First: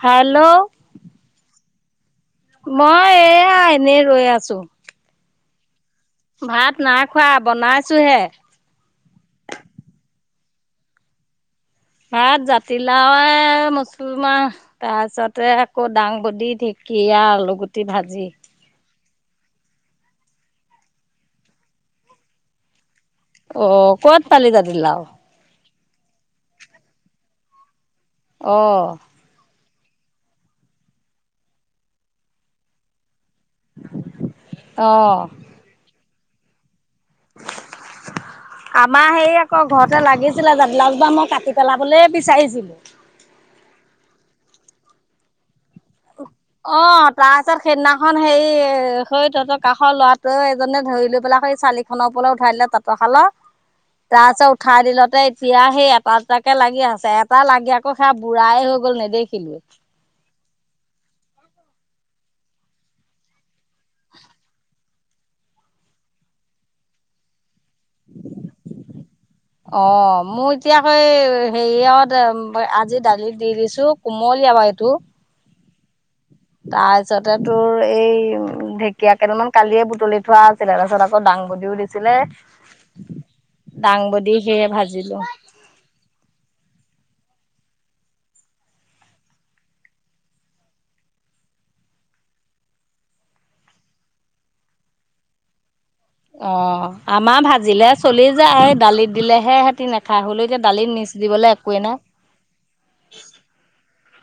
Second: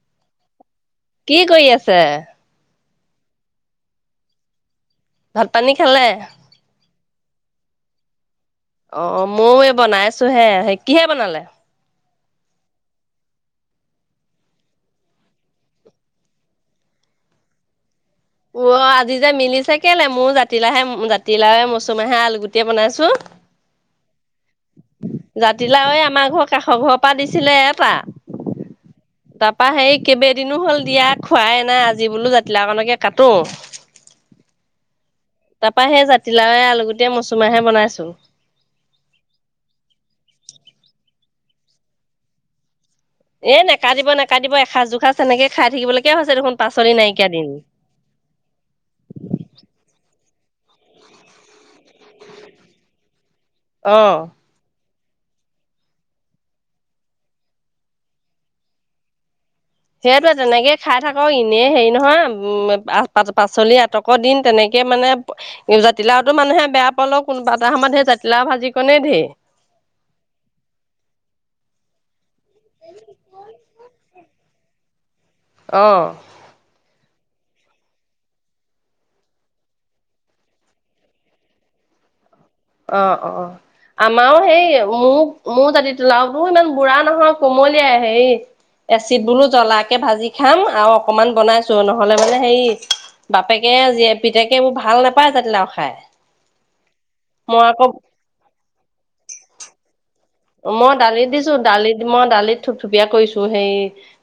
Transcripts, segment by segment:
Hello কি কৰি আছে? মই এয়া এনেই ৰৈ আছো। ভাত পানী খালে? ভাত নাই খোৱা বনাইছো হে। অ' ময়ও এই বনাইছো হে সেই কিহেৰে বনালে? ভাত জাতিলাও [unintelligible] তাৰপিছতে আকৌ দাংবদী ঢেঁকী। এয়া আলুগুটি ভাজি অ' আজি যে মিলিচে কেলে মোৰ জাতিলাহে জাতিলাও মচুৰমাহে আলু গুটিয়ে বনাইছো। অ' ক'ত পালি জাতিলাও? জাতিলাও এই আমাৰ ঘৰ কাষৰ ঘৰৰ পৰা দিছিলে এটা। অ'। তাৰপা সেই কেইবেইদিনো হ'ল দিয়া খোৱাই নাই আজি বোলো জাতিলাও কণকে কাটো। অ'। তাৰ পৰা সেই জাতিলােও আলুগুটি আমাৰ হেৰী আকৌ ঘৰতে লাগিছিলে জাতিলাও মই কাটি পেলাবলৈ বিচাৰিছিলো এ নাকাতিব নেকাতিব এসাজ দুসাজ তেনেকে খাই থাকিব লাগিব। অ' তাৰপিছত সেইদিনাখন হেৰি তহঁতৰ কাষৰ লোৱা ত এজনে ধৰি লৈ পেলাই এই চালিখনৰ ওপৰত উঠাই দিলে তাঁতৰশালত অ। তাৰ পিছত উঠাই দিলত এতিয়া সেই এটা দুটাকে লাগি আছে এটা লাগি আকৌ সেয়া বুঢ়াই হৈ গ'ল নেদেখিলো। তেনেকৈ খাই থাকক এনেই হেৰি নহয় পাচলি আটকৰ দিন তেনেকে মানে জাতিলাওতো মানুহে বেয়া পালও কোনোবা এটা সময়ত সেই জাতিলাও ভাজিকনে ধেৰ। অ' মোৰ এতিয়াাকৈ হেৰিয়ত আজি দালি দি দিছো কোমলীয়া বাৰু এইটো। আহ। তাৰপিছতে তোৰ এই ঢেকীয়া কেইদালমান কালিয়ে বুটলি থোৱা আছিলে তাৰপিছত আকৌ ডাঙৰ বুলিও দিছিলে অ' অ' দাংবদি আমাৰো সেয়ে সেই ভাজিলোঁ। মোৰ মোৰ জাতিলাওটো ইমান বুঢ়া নহয়। কোমলিয়া হেৰী এচিড বোলো জ্বলাকে ভাজি খাম আৰু অকমান বনাইছো নহলে মানে হেৰি বাপেকে জী পিতেকে এইবোৰ ভাল নাপায় জাতি লাও খাই। অ' আমাৰ মই আকৌ ভাজিলে চলি যায় দালিত দিলেহে সেহতি নাখায়। হ'লেও এতিয়া দালিত মই মিক্স দালি দিবলৈ দিছো একোৱেই নাই। দালিত মই দালিত থুপথুপিয়া কৰিছো হেই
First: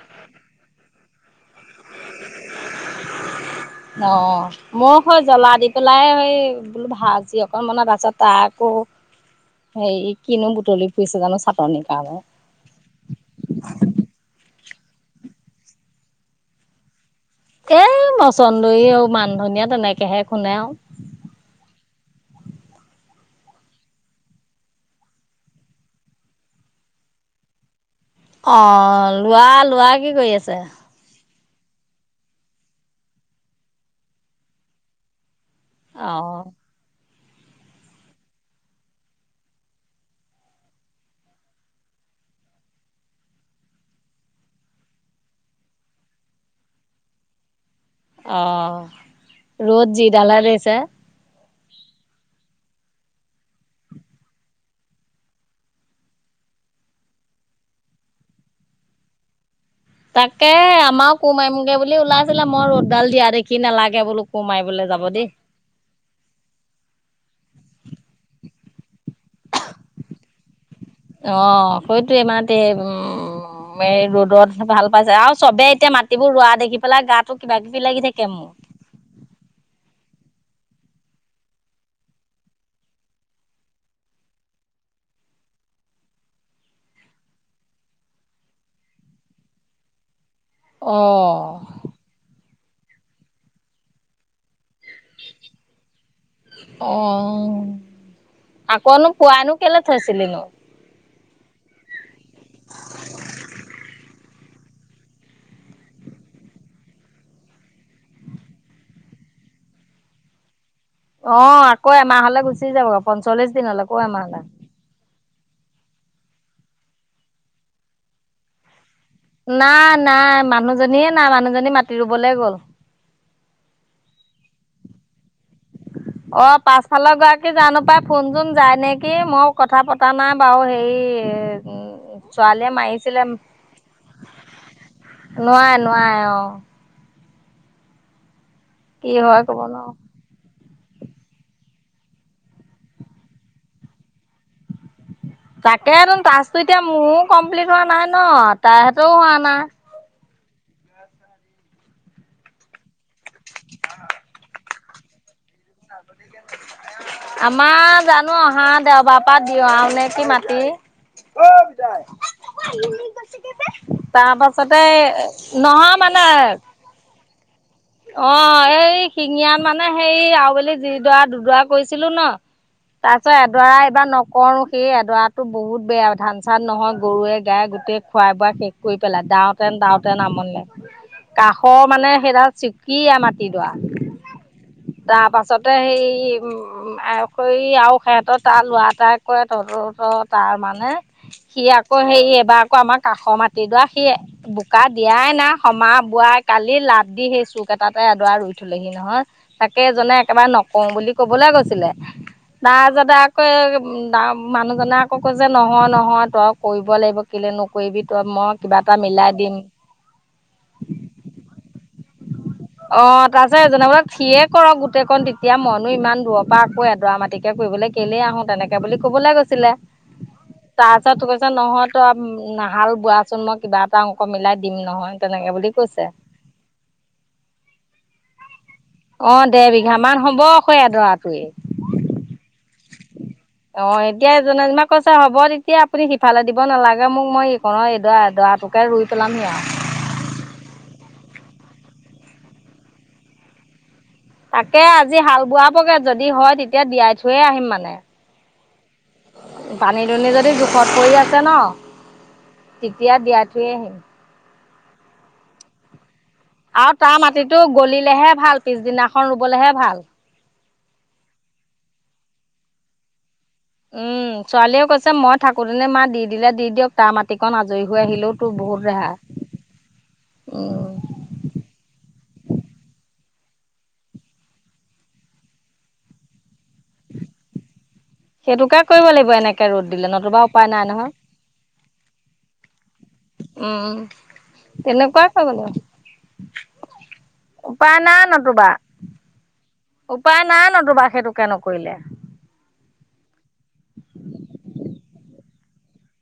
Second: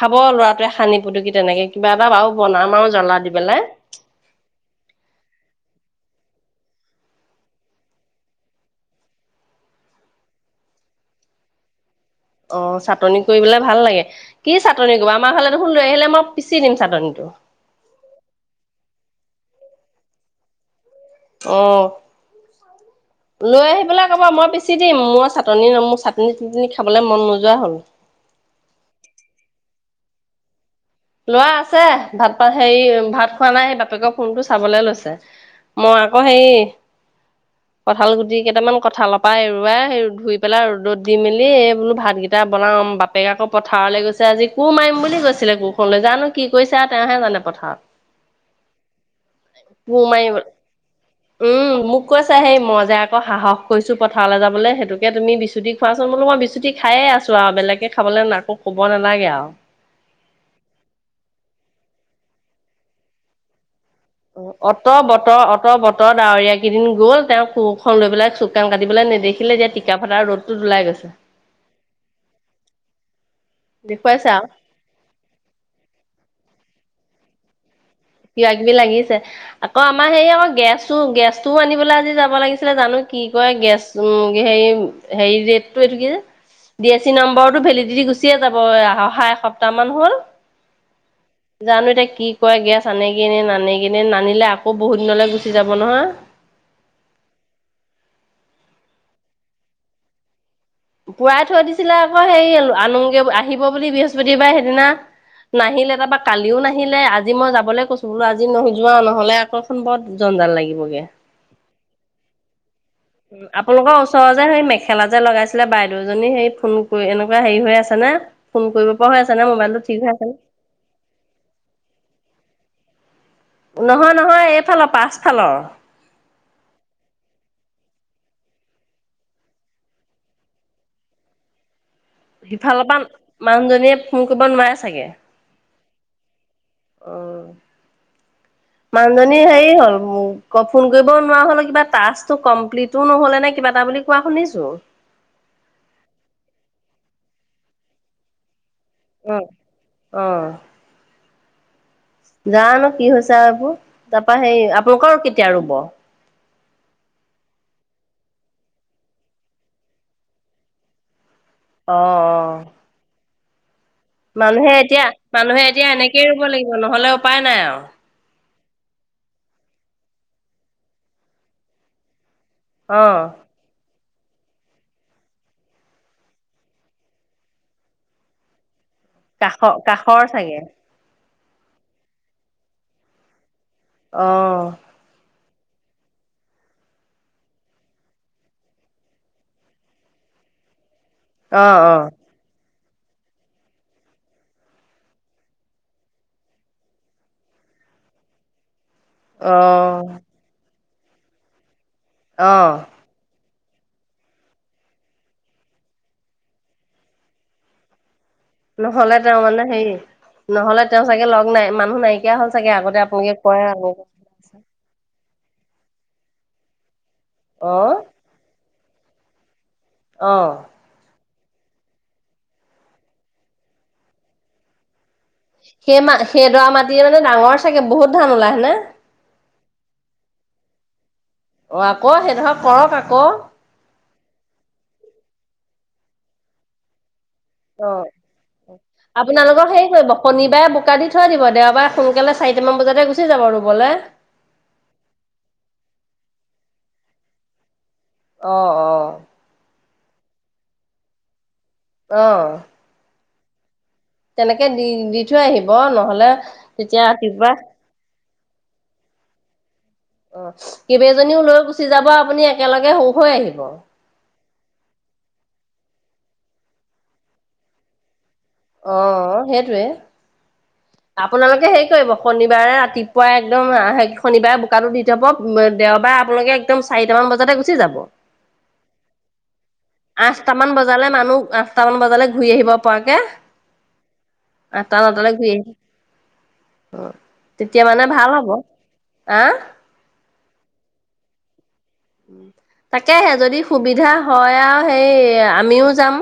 খাব ল'ৰাটোৱে সানি পুতকি তেনেকে কিবা এটা বাৰু বনাম আৰু জ্বলা দি পেলাই অ' মোক স জ্বলা দি পেলাই সেই বোলো ভাজি অকনমানৰ পাছত হেৰি কিনো বুটলি ফুৰিছে জানো চাটনিৰ কাৰণে। অ' চাটনি কৰিবলে ভাল লাগে কি চাটনি কৰিবা আমাৰ ঘৰ দেখুল লৈ আহিলে মই পিচি দিম চাটনিটো। এ মচন্দৰী আৰু মান ধনিয় তেনেকেহে শুনে আৰু আহ। লৈ আহি পেলাই আকব মই পিচি দিম মই চাটনি মোৰ চাটনি খাবলৈ মন নোযোৱা হ'ল। অ লোৱা লোৱা কি কৰি আছে? লৰা আছে ভাত পা হেৰি ভাত খোৱা নাই সেই বাপেক ফোনটো চাবলে লৈছে। মই আকৌ অ' হেৰি কঁঠাল গুটি কেইটামান কঁঠালৰ পৰা এৰুৱাই ধুই পেলাই ৰ'দত দি মেলি এই বোলো ভাতকেইটা এটা বনাও বাপেকে আকৌ পথাৰলৈ গৈছে আজি কোৰ মাৰিম বুলি কৈছিলে কো ফলৈ যানো কি কৰিছে আৰু তেওঁহে জানে পথাৰত অ ৰ'দ কোৰ যি মাৰিব ডালহে দিছে উম মোক কৈছো হেই মই যে আকৌ সাহস কৰিছো পথাৰলৈ যাবলৈ সেইটোকে তুমি বিচুতি খুৱোৱাচোন বোলো মই ম বিচুতি খায়ে আছো আৰু বেলেগে খাবলৈ আকৌ কব নালাগে আৰু তাকে আমাৰ কোমাৰিমগে বুলি ওলাইছিলে মই ৰ'দডাল দিয়া দেখি নালাগে বোলো কোৰ অ মাৰিবলৈ অত যাব দেই। বতৰ অত বতৰ ডাৱৰীয় কেইদিন গ'ল তেওঁ কুখনন লৈ পেলাই চুকান কাটি দেখিলে যে টিকা ফটা ৰ'দ অ হয়তো মাৰতে উম উ এই দেখুৱাইছে আৰু ৰ'দত ভাল পাইছে আৰু চবে এতিয়া মাটিবোৰ ৰোৱা দেখি পেলাই গাত কিবা কিবি লাগিছে আকৌ আমাৰ হেৰি আকৌ গেছটো গেছটোও আনিবলৈ আজি যাব লাগিছিলে জানো কি কয় গেছ হেৰি হেই ট পগ ডি এছ চি নম্বৰটো ভেলিডিটি গুচিয়ে যাব অহা এসপ্তাহ মান হ'ল অ জানো এতিয়া কি গেছ আনগে নে নানেগে নানিলে আক আকৌ বহুত দিনলে গুচি যাব নহয়। অ', আকৌনো পোৱানো কেলে থৈছিলি নো? পুৱাই থৈ দিছিলে আকৌ হেই আনংগে আহিব বুলি বৃহস্পতিবাৰে সেইদিনা। নাহিলে তাৰপা কালিও নাহিলে আজি মই যাবলৈ কৈছো বোলো আজি নোযোৱা নহ'লে আকৌ বৰ জন জনজাল লাগিবই। অৱ আকৌ এমাহ হ'লে গুচি যাব উম পঞ্চল্লিশ দিনলৈ আপোনালোকৰ আকৌ ওচৰ এমাহলে। যে সেই মেখেলা যে লগাইছে। আছিলে বাইদেউজনী হে ফোন কৰি এনেকুৱা হেৰি হৈ আছে না ফোন কৰিব পৰা হৈ আছে নে না মোবাইলটো ঠিক হৈ না আছে নে? মানুহজনীয়ে নাই মানুহজনী মাতি ৰুবলৈ গ'ল। নহয় নহয় এইফালৰ পাচফালৰ। অ পাছফালৰ গৰাকী জানো পাই ফোনচোন যায় নেকি, মোও কথা পতা নাই বাৰু হেৰি উম, ছোৱালীয়ে সিফালৰ মাৰিছিলে পৰা মানুহজনীয়ে ফোন কৰিব নোৱাৰে চাগে। নোৱাৰে নোৱাৰে অৱ। অৱ, কি হয় মানুহজনীৰ ক'ব হেৰি নোৱাৰো। হ'ল ক ফোন কৰিব নোৱাৰা হ'ল কিবা ট্ৰাকটৈ কমপ্লিটো নহ'লে নে কিবা এটা বুলি কোৱা শুনিছো। তাকেটো ট্ৰাচ্ছটো এতিয়া মোৰো কমপ্লিট হোৱা নাই ন তাহতেও হোৱা অ না। অ। জানো কি হৈছে আক, তাৰপা সেই আপোনালোকৰ কেতিয়া ৰুব? আমাৰ জানো অহা দেওবাৰ পৰাা দিয়াও নেকি মাটি। অ, অ। তাৰ মানুহে পাছতে এতিয়া মানুহে এতিয়া নহয় মানে, এনেকেই ৰুব লাগিব নহলে উপায় নাই আৰু। অৱ। এই শিঙীয়া মানে হেই আবেলি যিডৰা দুডৰা কৰিছিলো ন। তাৰ অহ পিছত এডৰা এইবাৰ ন কৰোঁ সেই এডৰাতো বহুত বেয়া ধান চান নহয় গৰুৱে গাইয়ে গোটেই খুৱাই বোৱাই শেষ। কৰি পেলাই দাওঁতেন কাষৰ দাওঁতেন কাষৰ আমনি চাগে লা কাষৰ মানে সেইডাল চিকিয়া মাটিডৰা। অ তাৰপাছ তে সেই [unintelligible] আৰু সৈ আৰু সিহঁতৰ তাৰ ল'ৰা এটাই কয়ে তহঁতৰ ওছৰৰ তাৰ মানে। সি অ আকৌ অ হেৰি এবাৰ আকৌ আমাক কাষৰ মাটি দৰা সি বোকা দিয়াই নাই সমা বোৱাই কালি লাটি হেৰী চুক এটাতে এডৰা ৰুই থৈ লেহি নহয়, অ তাকে এজনে একেবাৰে নকওঁ বুলি কবলে গৈছিলে। অ তাৰ পিছতে [unintelligible] মানুহজনে আকৌ কৈছে নহয়, নহয় তই কৰিব লাগিব কেলে নকৰিবি? ত মই কিবা এটা নহ'লে মিলাই তেওঁ দিম। মানে হেৰি নহলে তেওঁ চাগে লগ নাই মানুহ নাইকিয়া হ'ল চাগে আগতে আপোনালোকে কয় আৰু। ন তেতিয়া মইনো ইমান দূৰৰ পৰা আকৌ এডৰা মাটিকে অ কৰিবলৈ কেলেই আহো তেনেকে বুলি ক'বলৈ গৈছিলে। অ তাৰপিছত নহয়তো আ নাহাল বোৱাচোন মই কিবা এটা অংক মিলাই দিম নহয়। তেনেকে বুলি সেই কৈছে। মা সেইডৰা মাটিৰে মানে ডাঙৰ চাগে বহুত ধান ওলাই হয়নে। এবিঘামান হ'ব আকৌ এডৰাত। অ, আকৌ সেই ধৰক কৰক আকৌ। অ, এতিয়া মানুহজনাক কৈছে হ'ব তেতিয়া আপুনি সিফালে দিব নালাগে মোক মই এইকণৰ অ, এইডৰা এডৰাটো কে ৰুই পেলামহি আৰু আপোনালোকে হেৰি কৰিব শনিবাৰে বোকা দি থৈ দিব দেওবাৰে সোনকালে চাৰিটামান বজাতে গুচি যাব ৰুবুলে। তাকে আজি হাল বোৱাবগে যদি হয় তেতিয়া দিয়াই থৈয়ে আহিম মানে। অ অ। পানী দুনি যদি জোখত পৰি আছে ন অ অ তেতিয়া দিয়া থৈ আহিম। তেনেকে দি দি থৈ আহিব নহ'লে আৰু তেতিয়া তাৰ ৰাতিপুৱা মাটিতো গলিলেহে ভাল পিছদিনাখন ৰুবলেহে ভাল। অ কেইবেওজনীও লৈ গুচি যাব আপুনি একেলগে সৰু হৈ আহিব। অ উম ছোৱালীয়ে কৈছে মই থাকোতেনে মা দি দিলে দি দিয়ক তাৰ মাটিকন আজৰি হৈ আহিলো। অ সেইটোৱে উম, আপোনালোকে হেৰি কৰিব শনিবাৰে ৰাতি পুৱাই একদম হ শনিবাৰে বোকাটো দি যাব দেওবাৰে আপোনালোকে একদম চাৰিটামান বজাতে গুচি যাব। সেইটোকে কৰিব লাগিব এনেকে ৰ'দ দিলে নতুবা উপায় আঠটামান নাই বজালে নহয়। মানুহ আঠটামান বজালে ঘূৰি আহিব পৰাকে উম। অ তেনেকুৱাই তালৈ [unintelligible] তেতিয়া উপায় মানে নাই ভাল হ'ব নতুবা। আহ উপায় নাই নতোবা সেইটোকে নকৰিলে। তাকেহে যদি সুবিধা হয় আৰু সেই আমিও যাম।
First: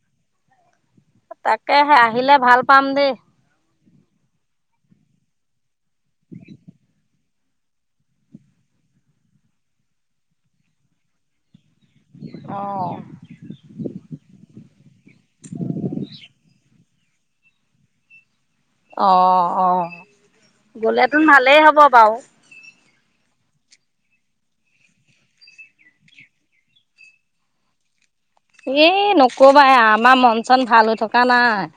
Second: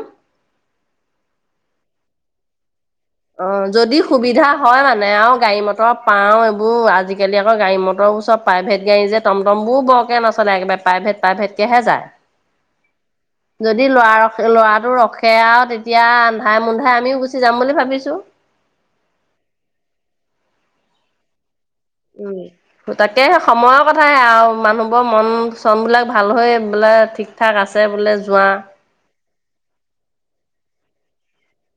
তাকে সে আহিলে ভাল পাম দেই। অ যদি সুবিধা হয় মানে আৰু গাড়ী মটৰ পাওঁ এইবোৰ আজিকালি আকৌ গাড়ী মটৰবোৰ চব প্ৰাইভেট গাড়ী যে যে টমটম বোৰ বৰকে নচলে একেবাৰে প্ৰাইভেট প্ৰাইভেট হে যায় অ', যদি লৰা লৰা আৰু ৰখে আৰু তেতিয়া আন্ধাই মুন্ধাই আমিও গুচি যাম বুলি ভাবিছো। অ অ গলে টো ভালেই হ'ব। বাৰু। উম দুটাত তাকে সময়ৰ কথাহে আৰু মানুহবোৰৰ মন চনবিলাক ভাল হৈ বোলে ঠিক ঠাক আছে বোলে। যোৱা এ নকবা আমাৰ মন চন ভাল হৈ থকা নাই?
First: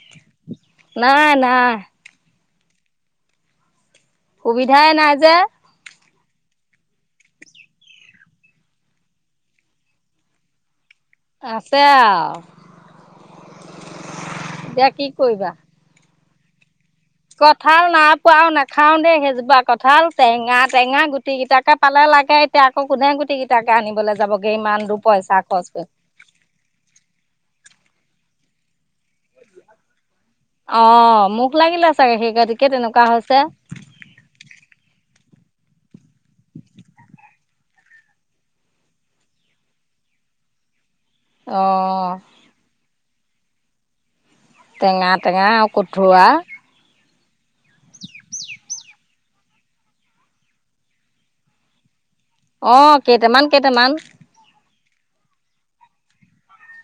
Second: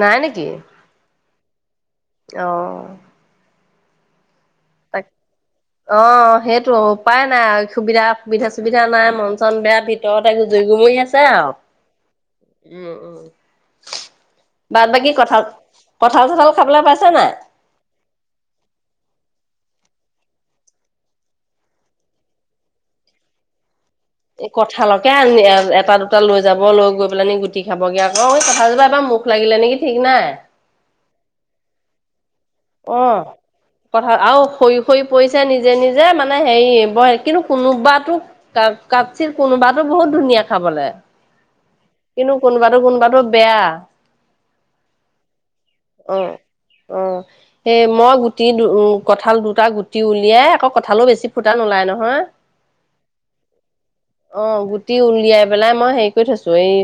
নাই নেকি? নাই, নাই। অহ সুবিধাই নাই যে অ সেইটো উপায় নাই আৰু সুবিধা সুবিধা ছুবিধা নাই মন চন বেয়া ভিতৰতেজুৰি গুমুৰি আছে। হৈছে আও আছে আৰু বাত এতিয়া কি বাকী কথা কৰিবা। কঠাল চঠাল খাবলৈ পাইছে কঁঠাল নাইপোৱাও নাখাও দেই সেইজোপা কঁঠাল টেঙা টেঙা গুটি গিটাকে পালে লাগে এতিয়া আকৌ কোনে গুটি কেইটাকে আনিবলৈ এ যাবগে ইমান দূৰ কঠালকে পইচা খৰচ কৰি। এটা দুটা লৈ যাব লৈ গৈ পেলাই নি গুটি খাবগে। অ মই কথা যাবা এবাৰ মুখ লাগিলে নেকি ঠিক নাই। অ মোক লাগিলে চাগে সেই। গতিকে অ তেনেকুৱা হৈছে কথা আৰু খহি খহি পৰিছে নিজে নিজে মানে হেৰি কিন্তু কোনোবাতো ক কাপচ কোনোবাতো বহুত ধুনীয়া ধুনীয়া খাবলে অ'। কিন্তু কোনোবাতো কোনোবাতো বেয়া। টেঙা - টেঙা। কঠোৰা উম- উম। এ মই গুটি উম, কঠাল দুটা গুটি উলিয়াই আকৌ কঠালও বেছি ফুটা নোলায় নহয়। অ, কেইটামান - কেইটামান। অ গুটি উলিয়াই পেলাই মই হেৰি কৰি থৈছো এই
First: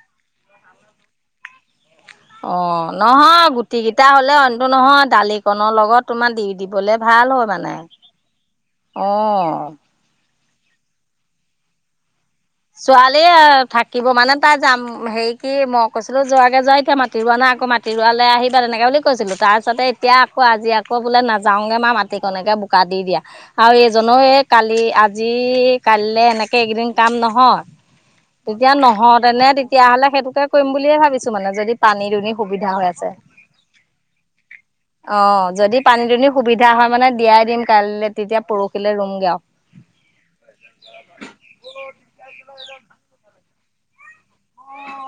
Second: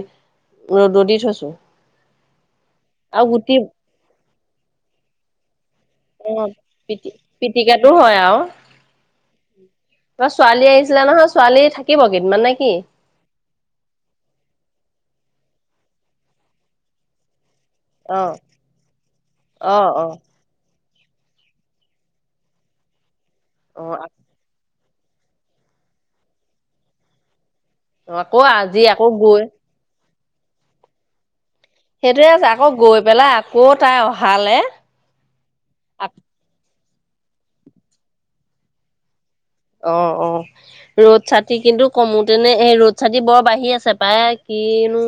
ৰ'দ দি থৈছো। অ, নহয় গুটি কেইটা হলে অন্ত নহয় দালিকন ন লগত তোমাৰ অ দি দিবলে পিটি ভাল হয় মানে পিটিকাটো হয় আৰু অ, তোমাৰ ছোৱালী আহিছিলে নহয় ছোৱালী থাকিব। কেইদিনমান নে কি ছোৱালীয়ে থাকিব মানে তাই যাম হেৰি কি মই কৈছিলো যোৱাকে যোৱা এতিয়া মাটি ৰোৱানা আকৌ মাটি অ ৰৱালৈ আহিবা তেনেকে বুলি কৈছিলো অ তাৰপিছতে অ এতিয়া আকৌ আজি আকৌ আকৌ বোলে নাযাওগে মা মাটিকণকে বোকা দি দিয়া আৰু অ এইজনো এই কালি আজি কাইলৈ এনেকে এইকেইদিন কাম নহয়। অ আকৌ তেতিয়া আজি আকৌ নহও গৈ তেনে তেতিয়াহ'লে সেইটোকে কৰিম বুলিয়ে ভাবিছো মানে। যদি পানী সেইটোৱে দুনি আছে সুবিধা আকৌ হৈ গৈ পেলাই আকৌ তাই অহালে অ, যদি পানী দুনি সুবিধা হয় মানে দিয়াই দিম কাইলৈ তেতিয়া পৰহিলৈ ৰুমগে অ, অ - অ ৰ'দ চাতি কিন্তু কমোতো নে এ ৰ'দ চাতি বৰ বাঢ়ি আছে পায় কিনো।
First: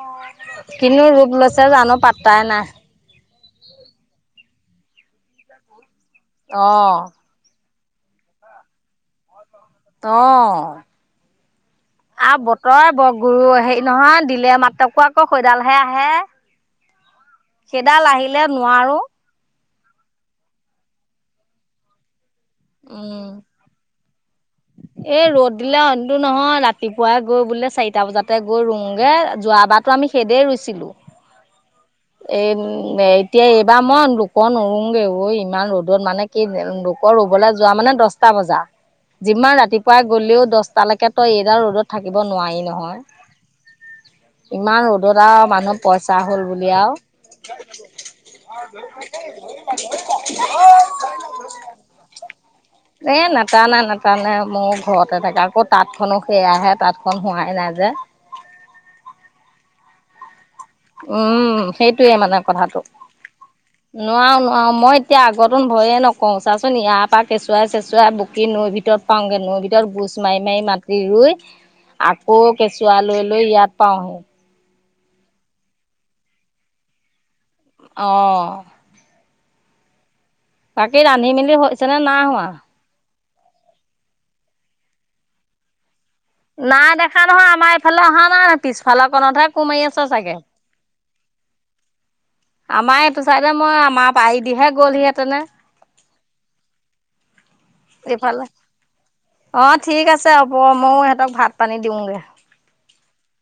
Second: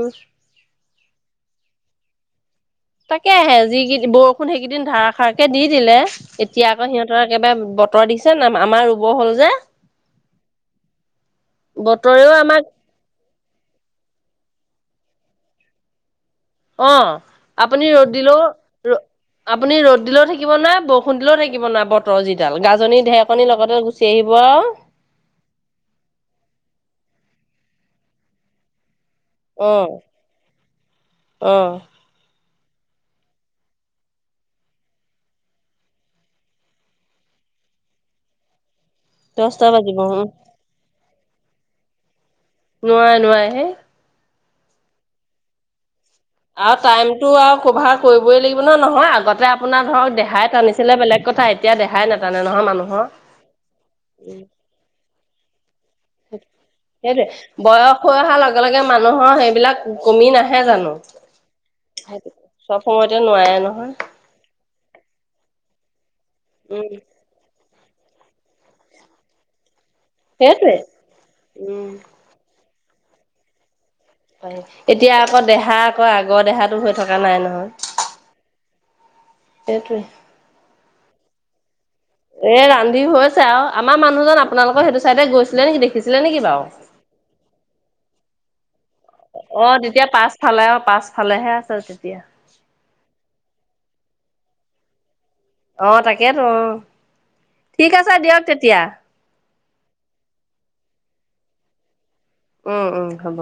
কিনি ৰূপ লৈছে জানো পাতাই নাই। থাকে আহে যি কেই বৰষুণ সেইকেইদিন ধাৰ খাৰ কে দি দিলে এতিয়া আক অঁ সিহতৰ একেবাৰে বতৰ বতৰ দিছে না আমাৰ ৰুব হ'ল যে ত বতৰেও আৰু আমাক বতৰে বগ গৰু হেৰি নহয় দিলে মাত্ৰকো আকৌ খৈডালহে আহে। অ, আপুনি সেইডাল ৰ'দ দিলেও আহিলে নোৱাৰো। ৰদ আপুনি ৰ'দ দিলেও থাকিব নাই বৰষুণ দিলেও থাকিব নাই বতৰ যিটো জাল গাজননি ঢেৰকনিৰ লগতে গুচি আহিব। আৰু। এ ৰ'দ দিলেটো নহয় ৰাতিপুৱাই গৈ বোলে চাৰিটা বজাতে গৈ ৰও। অ', যোৱাবাৰটো আমি সেইদেই ৰুইছিলো। অ', এই এতিয়া এইবাৰ মই দুকন নৰোগৈ ঐ ইমান ৰ'দত মানে কি লোকৰ বলা যোৱা মানে দশটা বজা যিমান দহটা বাজিব ৰাতিপুৱাই উম, গ'লেও দশ টা লৈকে তই এইডাল ৰ'দত থাকিব। থাকিব নোৱাৰি নহয় নোৱাৰে নোৱাৰে হেই। ইমান ৰদত আৰু মানু পইচা হ'ল। আৰু উলিয়াও। টাইমটো আৰু কভাৰ কৰিবই লাগিব নহয়, নহয় আগতে আপোনাৰ ধৰক দেহাই টানিছিলে বেলেগ কথা এতিয়া দেহাই নাটানে নহয় মানুহৰ। এ নাটানে - নাটানে মোৰ ঘৰতে থাকে আক'ত সেইটোৱে যে। বয়স হৈ অহা লগে - লগে মানুহৰ সেইবিলাক কমি নাহে জানো? উম, সেইটোয়ে সেইটো মানে কথাটো চব সময়তে নোৱাৰে নহয়, নোৱাৰো - নোৱাৰো মই এতিয়া আগতো ভয়ে নকও চাচোন উম, ইয়াৰ পৰা কেচুৱাই চেচুৱাই বকি নৈৰ ভিতৰত পাওগে নৈ ভিতৰত গুচ মাৰি - মাৰি সেইটোৱে, মাতি ৰুই উম। আকৌ কেচুৱা লৈ লৈ ইয়াত পাওহি। এতিয়া আকৌ দেহা আকৌ আগৰ দেহাটো হৈ থকা নাই ন। অ', সেইটোৱে বাকি ৰান্ধি মিলি এ ৰান্ধি হৈছে আৰু আমাৰ মানুহজন আপোনালোকৰ সেইটো চাইডে গৈছিলে নেকি দেখি নাই দেখা নহয় আমাৰ এইফালে অহা নাই নহয় পিছফালৰ কণতহে কোমাৰি আছে চাগে। ভালেহে আছে উচিত আমাৰ এইটো চাইডে মই আমাৰ পাৰি দিহে গ'ল সি আহ তাকেইেতো অ, ঠিক আছে দিয়ক এইফালে। তেতিয়া। অ, ঠিক আছে হ'ব ময়ো ইহতক ভাত পানী দিওগৈ। উম - উম হ'ব।